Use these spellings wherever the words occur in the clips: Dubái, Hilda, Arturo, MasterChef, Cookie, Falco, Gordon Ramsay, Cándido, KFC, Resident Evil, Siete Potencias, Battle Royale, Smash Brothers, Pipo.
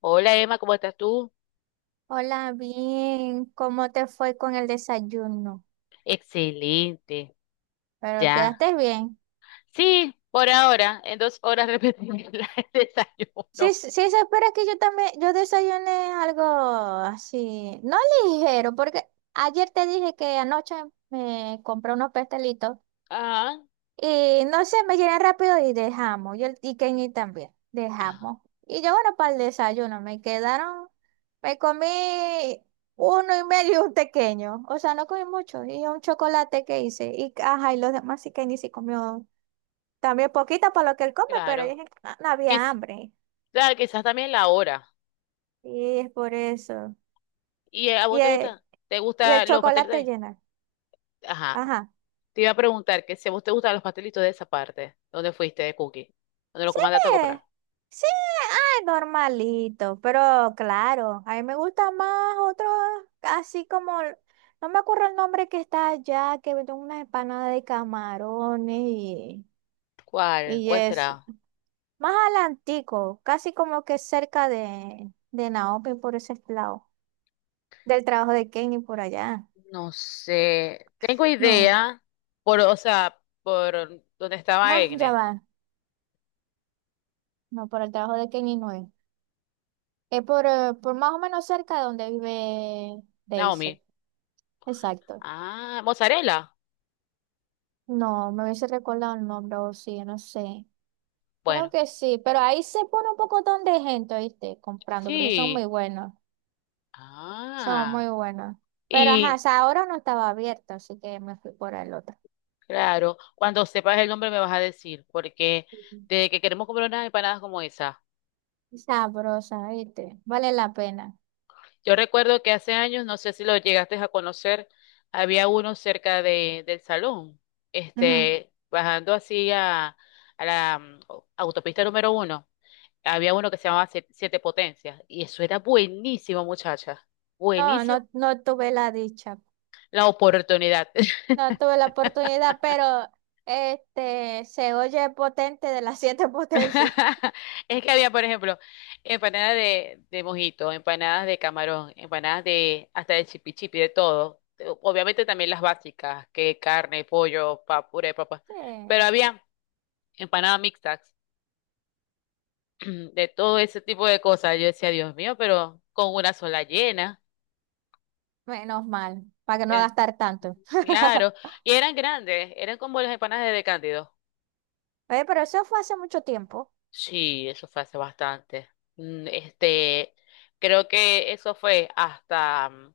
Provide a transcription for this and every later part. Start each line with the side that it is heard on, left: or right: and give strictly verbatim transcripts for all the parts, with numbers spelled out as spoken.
left: Hola Emma, ¿cómo estás tú?
right: Hola, bien. ¿Cómo te fue con el desayuno?
left: Excelente,
right: Pero
left: ya.
right: quedaste bien.
left: Sí, por ahora, en dos horas repetimos la- el desayuno.
right: Sí, sí, sí, se espera que yo también, yo desayuné algo así, no ligero, porque ayer te dije que anoche me compré unos pastelitos.
left: Ajá,
right: Y no sé, me llené rápido y dejamos. Yo, y Kenny también,
left: ajá,
right: dejamos. Y yo, bueno, para el desayuno, me quedaron, me comí uno y medio y un pequeño. O sea, no comí mucho. Y un chocolate que hice. Y, ajá, y los demás sí, Kenny sí comió también poquito para lo que él come, pero
left: claro.
right: dije que no, no había
left: Quiz-
right: hambre.
left: claro, quizás también la hora.
right: Y es por eso.
left: ¿Y eh, a vos
right: Y
left: te
right: el,
left: gusta? ¿Te
right: y el
left: gustan los pasteles
right: chocolate
left: de-
right: llena.
left: Ajá,
right: Ajá.
left: te iba a preguntar que si a vos te gustan los pastelitos de esa parte? ¿Dónde fuiste de Cookie? ¿Dónde lo
right: Sí,
left: comandaste a comprar?
right: me, sí, ay, normalito, pero claro, a mí me gusta más otro, así como, el- no me acuerdo el nombre que está allá, que venden unas empanadas de camarones y,
left: ¿Cuál?
right: y
left: ¿Cuál
right: es
left: será?
right: más adelantico, casi como que cerca de, de Naomi por ese lado, del trabajo de Kenny por allá.
left: No sé. Tengo
right: No,
left: idea por, o sea, por donde estaba
right: no, ya
left: Egne,
right: va, no, por el trabajo de Kenny no es, es por, eh, por más o menos cerca de donde vive Daisy,
left: Naomi.
right: exacto.
left: Ah, mozzarella.
right: No, me hubiese recordado el nombre, o sí, no sé. Creo
left: Bueno,
right: que sí, pero ahí se pone un pocotón de gente, ¿viste? Comprando, porque son
left: sí.
right: muy buenos, son muy
left: Ah,
right: buenos. Pero ajá, o
left: y
right: sea, ahora no estaba abierto, así que me fui por el otro.
left: claro, cuando sepas el nombre me vas a decir, porque
right: Ujú.
left: de que queremos comer unas empanadas como esa.
right: Sabrosa, ¿viste? Vale la pena.
left: Yo recuerdo que hace años, no sé si lo llegaste a conocer, había uno cerca de, del salón,
right: Ujú.
left: este, bajando así a, a la mm, autopista número uno, había uno que se llamaba Sie- Siete Potencias, y eso era buenísimo, muchacha.
right: No,
left: Buenísimo.
right: no, no tuve la dicha,
left: La oportunidad.
right: no tuve la oportunidad, pero este se oye potente de las siete potencias.
left: Es que había, por ejemplo, empanadas de, de mojito, empanadas de camarón, empanadas de hasta de chipi chipi, de todo. Obviamente también las básicas, que carne, pollo, pa, puré de papa.
right: Sí.
left: Pero había empanadas mixtas, de todo ese tipo de cosas. Yo decía, Dios mío, pero con una sola llena.
right: Menos mal, para que no
left: Eh,
right: gastar tanto.
left: claro. Y eran grandes, eran como las empanadas de Cándido.
right: Oye, pero eso fue hace mucho tiempo.
left: Sí, eso fue hace bastante. Mm, Este, creo que eso fue hasta, mm,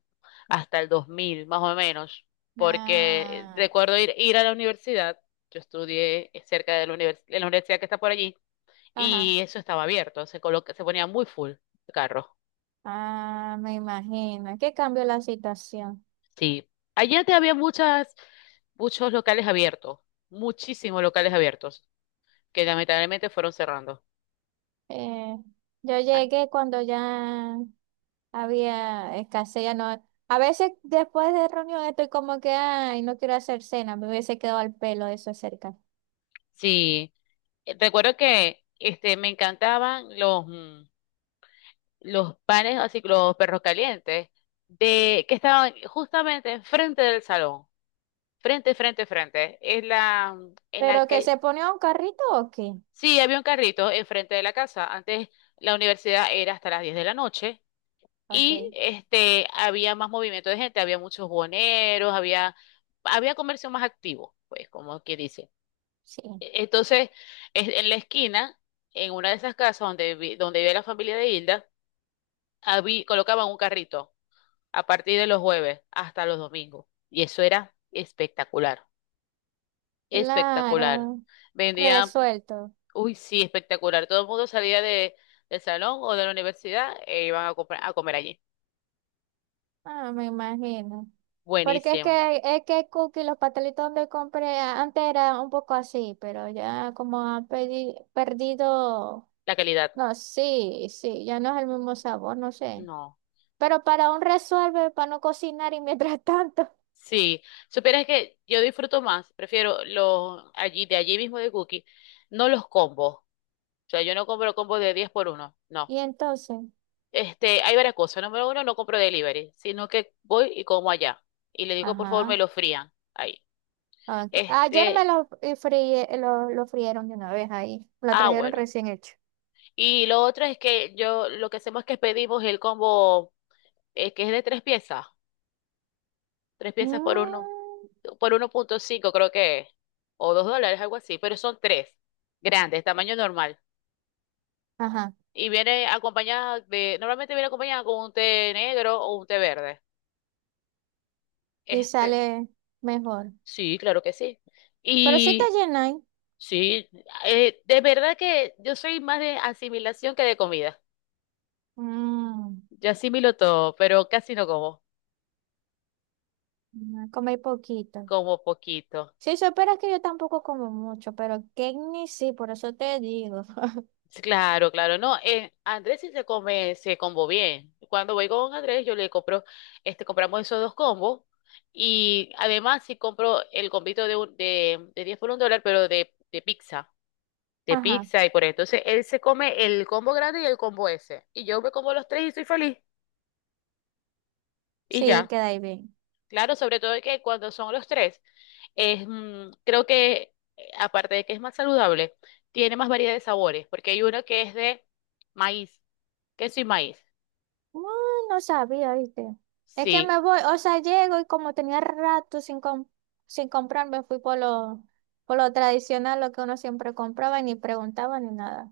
left: hasta el dos mil, más o menos, porque
right: Ah,
left: recuerdo ir, ir a la universidad. Yo estudié cerca de la, univers- de la universidad que está por allí
right: ajá.
left: y eso estaba abierto, se coloca, se ponía muy full de carros.
right: Ah, me imagino. ¿Qué cambió la situación?
left: Sí, allí antes había muchas, muchos locales abiertos, muchísimos locales abiertos, que lamentablemente fueron cerrando.
right: Eh, yo
left: Ah,
right: llegué cuando ya había escasez, ya no. A veces después de reunión estoy como que, ay, no quiero hacer cena, me hubiese quedado al pelo eso cerca.
left: sí. Eh, Recuerdo que este, me encantaban los, mm, los panes, así que los perros calientes, de, que estaban justamente enfrente del salón, frente, frente, frente, en la, en la
right: ¿Pero que
left: calle.
right: se ponía un carrito o qué?
left: Sí, había un carrito enfrente de la casa. Antes la universidad era hasta las diez de la noche y
right: Ok,
left: este, había más movimiento de gente, había muchos boneros, había, había comercio más activo, pues como que dice.
right: sí.
left: Entonces, es- en la esquina, en una de esas casas donde, vi- donde vive la familia de Hilda, habí- colocaban un carrito a partir de los jueves hasta los domingos. Y eso era espectacular, espectacular.
right: Claro,
left: Vendían,
right: resuelto.
left: uy, sí, espectacular. Todo el mundo salía de, del salón o de la universidad e iban a, comprar- a comer allí.
right: Ah, me imagino. Porque es
left: Buenísimo.
right: que, es que cookie, los pastelitos donde compré a- antes era un poco así, pero ya como han pedi- perdido,
left: La calidad,
right: no, sí, sí, ya no es el mismo sabor, no sé.
left: no.
right: Pero para un resuelve, para no cocinar y mientras tanto.
left: Sí, supieras que yo disfruto más, prefiero los allí, de allí mismo de Cookie, no los combos. O sea, yo no compro combos de diez por uno, no.
right: Y entonces,
left: Este, hay varias cosas. Número uno, no compro delivery, sino que voy y como allá. Y le digo, por favor,
right: ajá.
left: me lo frían ahí.
right: Ok. Ayer
left: Este,
right: me los eh, fríe- eh, lo, lo frieron de una vez ahí. Lo
left: ah,
right: trajeron
left: bueno.
right: recién hecho.
left: Y lo otro es que yo, lo que hacemos es que pedimos el combo, eh, que es de tres piezas. Tres piezas por uno,
right: Mm,
left: por uno punto cinco creo que es. O dos dólares, algo así. Pero son tres, grandes, tamaño normal.
right: ajá.
left: Y viene acompañada de, normalmente viene acompañada con un té negro o un té verde.
right: Y
left: Este,
right: sale mejor.
left: sí, claro que sí.
right: Pero sí te
left: Y
right: llenáis.
left: sí, eh, de verdad que yo soy más de asimilación que de comida. Yo asimilo todo, pero casi no como,
right: Mm, comí poquito.
left: como poquito.
right: Si supieras que yo tampoco como mucho, pero ni sí, por eso te digo.
left: Sí, claro, claro, no. eh, Andrés sí se come, se combo bien. Cuando voy con Andrés, yo le compro, este, compramos esos dos combos. Y además sí compro el combito de, un- de, de diez por un dólar, pero de, de pizza. De
right: Ajá,
left: pizza y por ahí. Entonces él se come el combo grande y el combo ese. Y yo me como los tres y soy feliz. Y
right: sí,
left: ya.
right: queda ahí bien.
left: Claro, sobre todo que cuando son los tres, es, mm, creo que eh, aparte de que es más saludable, tiene más variedad de sabores, porque hay uno que es de maíz, queso y maíz.
right: Mm, no sabía, ¿viste? Es que
left: Sí,
right: me voy, o sea, llego y como tenía rato sin, com- sin comprar, me fui por lo, por lo tradicional, lo que uno siempre compraba, y ni preguntaba ni nada.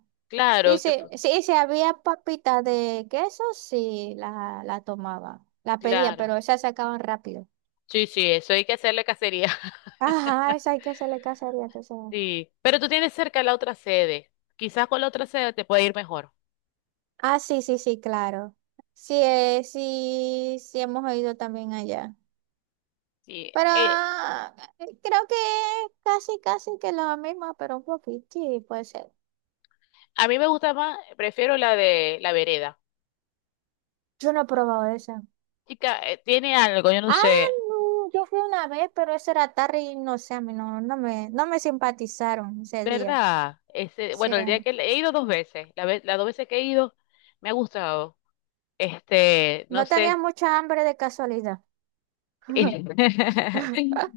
right: Y
left: claro, te
right: si,
left: fu-
right: sí, y si había papitas de queso, sí, la, la tomaba, la pedía,
left: claro.
right: pero esas se acaban rápido.
left: Sí, sí, eso hay que hacerle cacería.
right: Ajá, esa hay que hacerle cacería, entonces.
left: Sí, pero tú tienes cerca la otra sede. Quizás con la otra sede te puede ir mejor.
right: Ah, sí, sí, sí, claro. Sí, eh, sí, sí hemos oído también allá.
left: Sí,
right: Pero
left: eh,
right: ah, eh, creo que casi, casi que lo mismo, pero un poquito, sí, puede ser.
left: a mí me gusta más, prefiero la de la vereda.
right: Yo no he probado esa.
left: Chica, eh, tiene algo, yo no
right: Ah,
left: sé.
right: no, yo fui una vez, pero eso era tarde y no sé, a mí no, no me, no me simpatizaron ese día.
left: ¿Verdad? Este,
right: Sí,
left: bueno, el día que le- he ido dos veces, la vez, las dos veces que he ido, me ha gustado. Este, no
right: no tenía
left: sé.
right: mucha hambre de casualidad.
left: eh,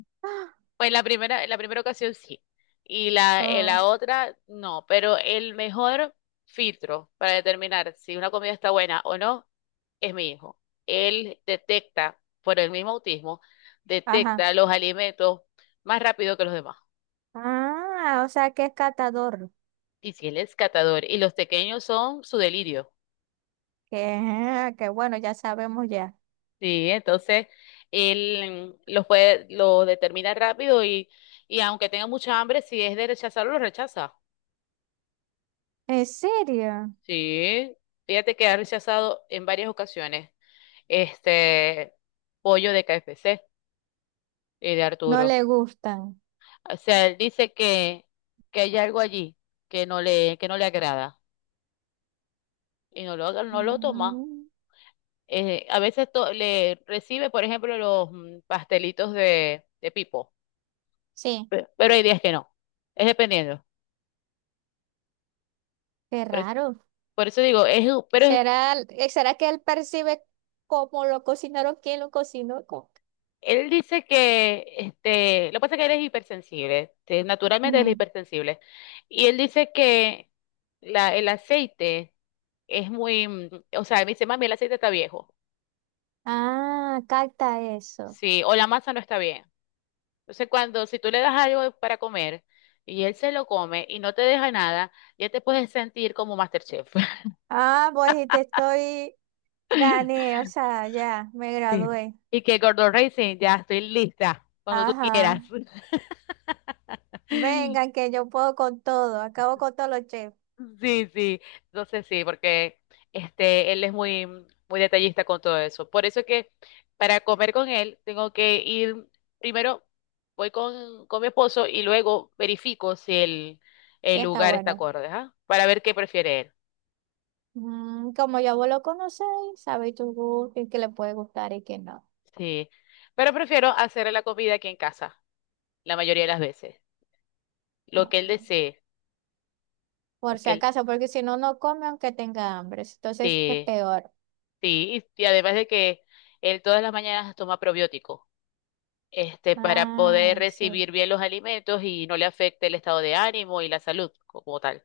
left: Pues la primera, la primera ocasión sí. Y la, eh,
right: Oh,
left: la otra no. Pero el mejor filtro para determinar si una comida está buena o no es mi hijo. Él detecta, por el mismo autismo,
right: ajá.
left: detecta los alimentos más rápido que los demás.
right: Ah, o sea que es catador.
left: Y si él es catador y los pequeños son su delirio.
right: Que, que bueno, ya sabemos ya.
left: Sí, entonces él mm, los puede, lo determina rápido y, y aunque tenga mucha hambre, si es de rechazarlo, lo rechaza.
right: ¿En serio?
left: Sí, fíjate que ha rechazado en varias ocasiones este pollo de K F C y de
right: No
left: Arturo.
right: le gustan.
left: O sea, él dice que, que hay algo allí que no le, que no le agrada y no lo, no lo toma.
right: Mm,
left: Eh, a veces to- le recibe, por ejemplo, los mm, pastelitos de, de Pipo,
right: sí.
left: pe- pero hay días que no. Es dependiendo.
right: Qué
left: Por
right: raro.
left: Por eso digo, es, hu- pero es-
right: ¿Será, eh, será que él percibe cómo lo cocinaron, quién lo cocinó? ¿Cómo?
left: él dice que, este, lo que pasa es que él es hipersensible, este, naturalmente él es
right: Ujú.
left: hipersensible. Y él dice que la, el aceite es muy, mm, o sea, me dice, mami, el aceite está viejo,
right: Ah, capta eso.
left: sí, o la masa no está bien. Entonces, cuando, si tú le das algo para comer y él se lo come y no te deja nada, ya te puedes sentir como MasterChef.
right: Ah, pues y te estoy, gané, o sea, ya, me
left: Sí.
right: gradué.
left: Y que Gordon Ramsay, ya estoy lista, cuando tú
right: Ajá.
left: quieras.
right: Vengan, que yo puedo con todo, acabo con todos los chefs.
left: Sí, sí, entonces sí, porque este, él es muy, muy detallista con todo eso. Por eso es que para comer con él tengo que ir, primero voy con, con mi esposo y luego verifico si el,
right: Sí,
left: el
right: está
left: lugar está
right: bueno.
left: acorde, ¿ah? Para ver qué prefiere él.
right: Mm, como ya vos lo conocéis, sabéis tu gusto y qué le puede gustar y qué no.
left: Sí, pero prefiero hacer la comida aquí en casa, la mayoría de las veces, lo que él desee, lo
right: Por si
left: que él,
right: acaso, porque si no, no come aunque tenga hambre. Entonces es
left: sí,
right: peor.
left: sí, y, y además de que él todas las mañanas toma probiótico. Este, para poder
right: Ah, sí.
left: recibir bien los alimentos y no le afecte el estado de ánimo y la salud como tal.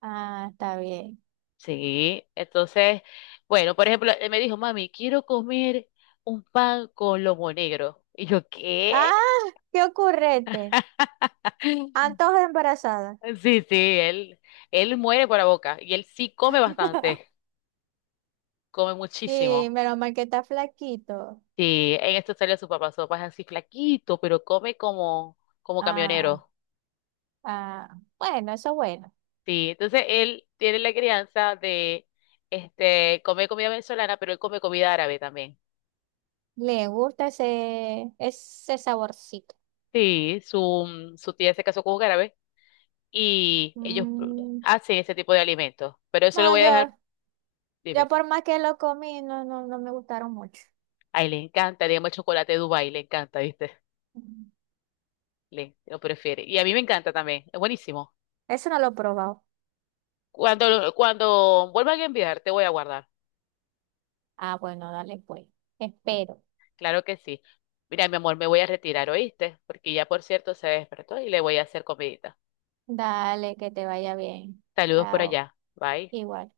right: Ah, está bien.
left: Sí, entonces, bueno, por ejemplo, él me dijo, mami, quiero comer un pan con lomo negro. Y yo, ¿qué?
right: Ah, qué ocurrente. Antojo de embarazada.
left: Sí, sí, él, él muere por la boca y él sí come bastante, come
right: Y
left: muchísimo.
right: menos mal que está flaquito.
left: Sí, en esto salió su papá, su papá es así flaquito, pero come como, como
right: Ah,
left: camionero.
right: ah. Bueno, eso es bueno.
left: Sí, entonces él tiene la crianza de este comer comida venezolana, pero él come comida árabe también.
right: Le gusta ese, ese saborcito.
left: Sí, su, mm, su tía se casó con un árabe y ellos pr-
right: Mm,
left: hacen ese tipo de alimentos. Pero eso lo
right: no,
left: voy a dejar,
right: yo, yo
left: dime.
right: por más que lo comí, no, no, no me gustaron mucho.
left: A él le encanta, digamos, el chocolate de Dubái, le encanta, ¿viste?
right: Mm,
left: Le, lo prefiere. Y a mí me encanta también, es buenísimo.
right: eso no lo he probado.
left: Cuando, lo- cuando vuelvan a enviar, te voy a guardar.
right: Ah, bueno, dale pues.
left: Sí,
right: Espero.
left: claro que sí. Mira, mi amor, me voy a retirar, ¿oíste? Porque ya, por cierto, se despertó y le voy a hacer comidita.
right: Dale, que te vaya bien.
left: Saludos por
right: Chao.
left: allá. Bye.
right: Igual.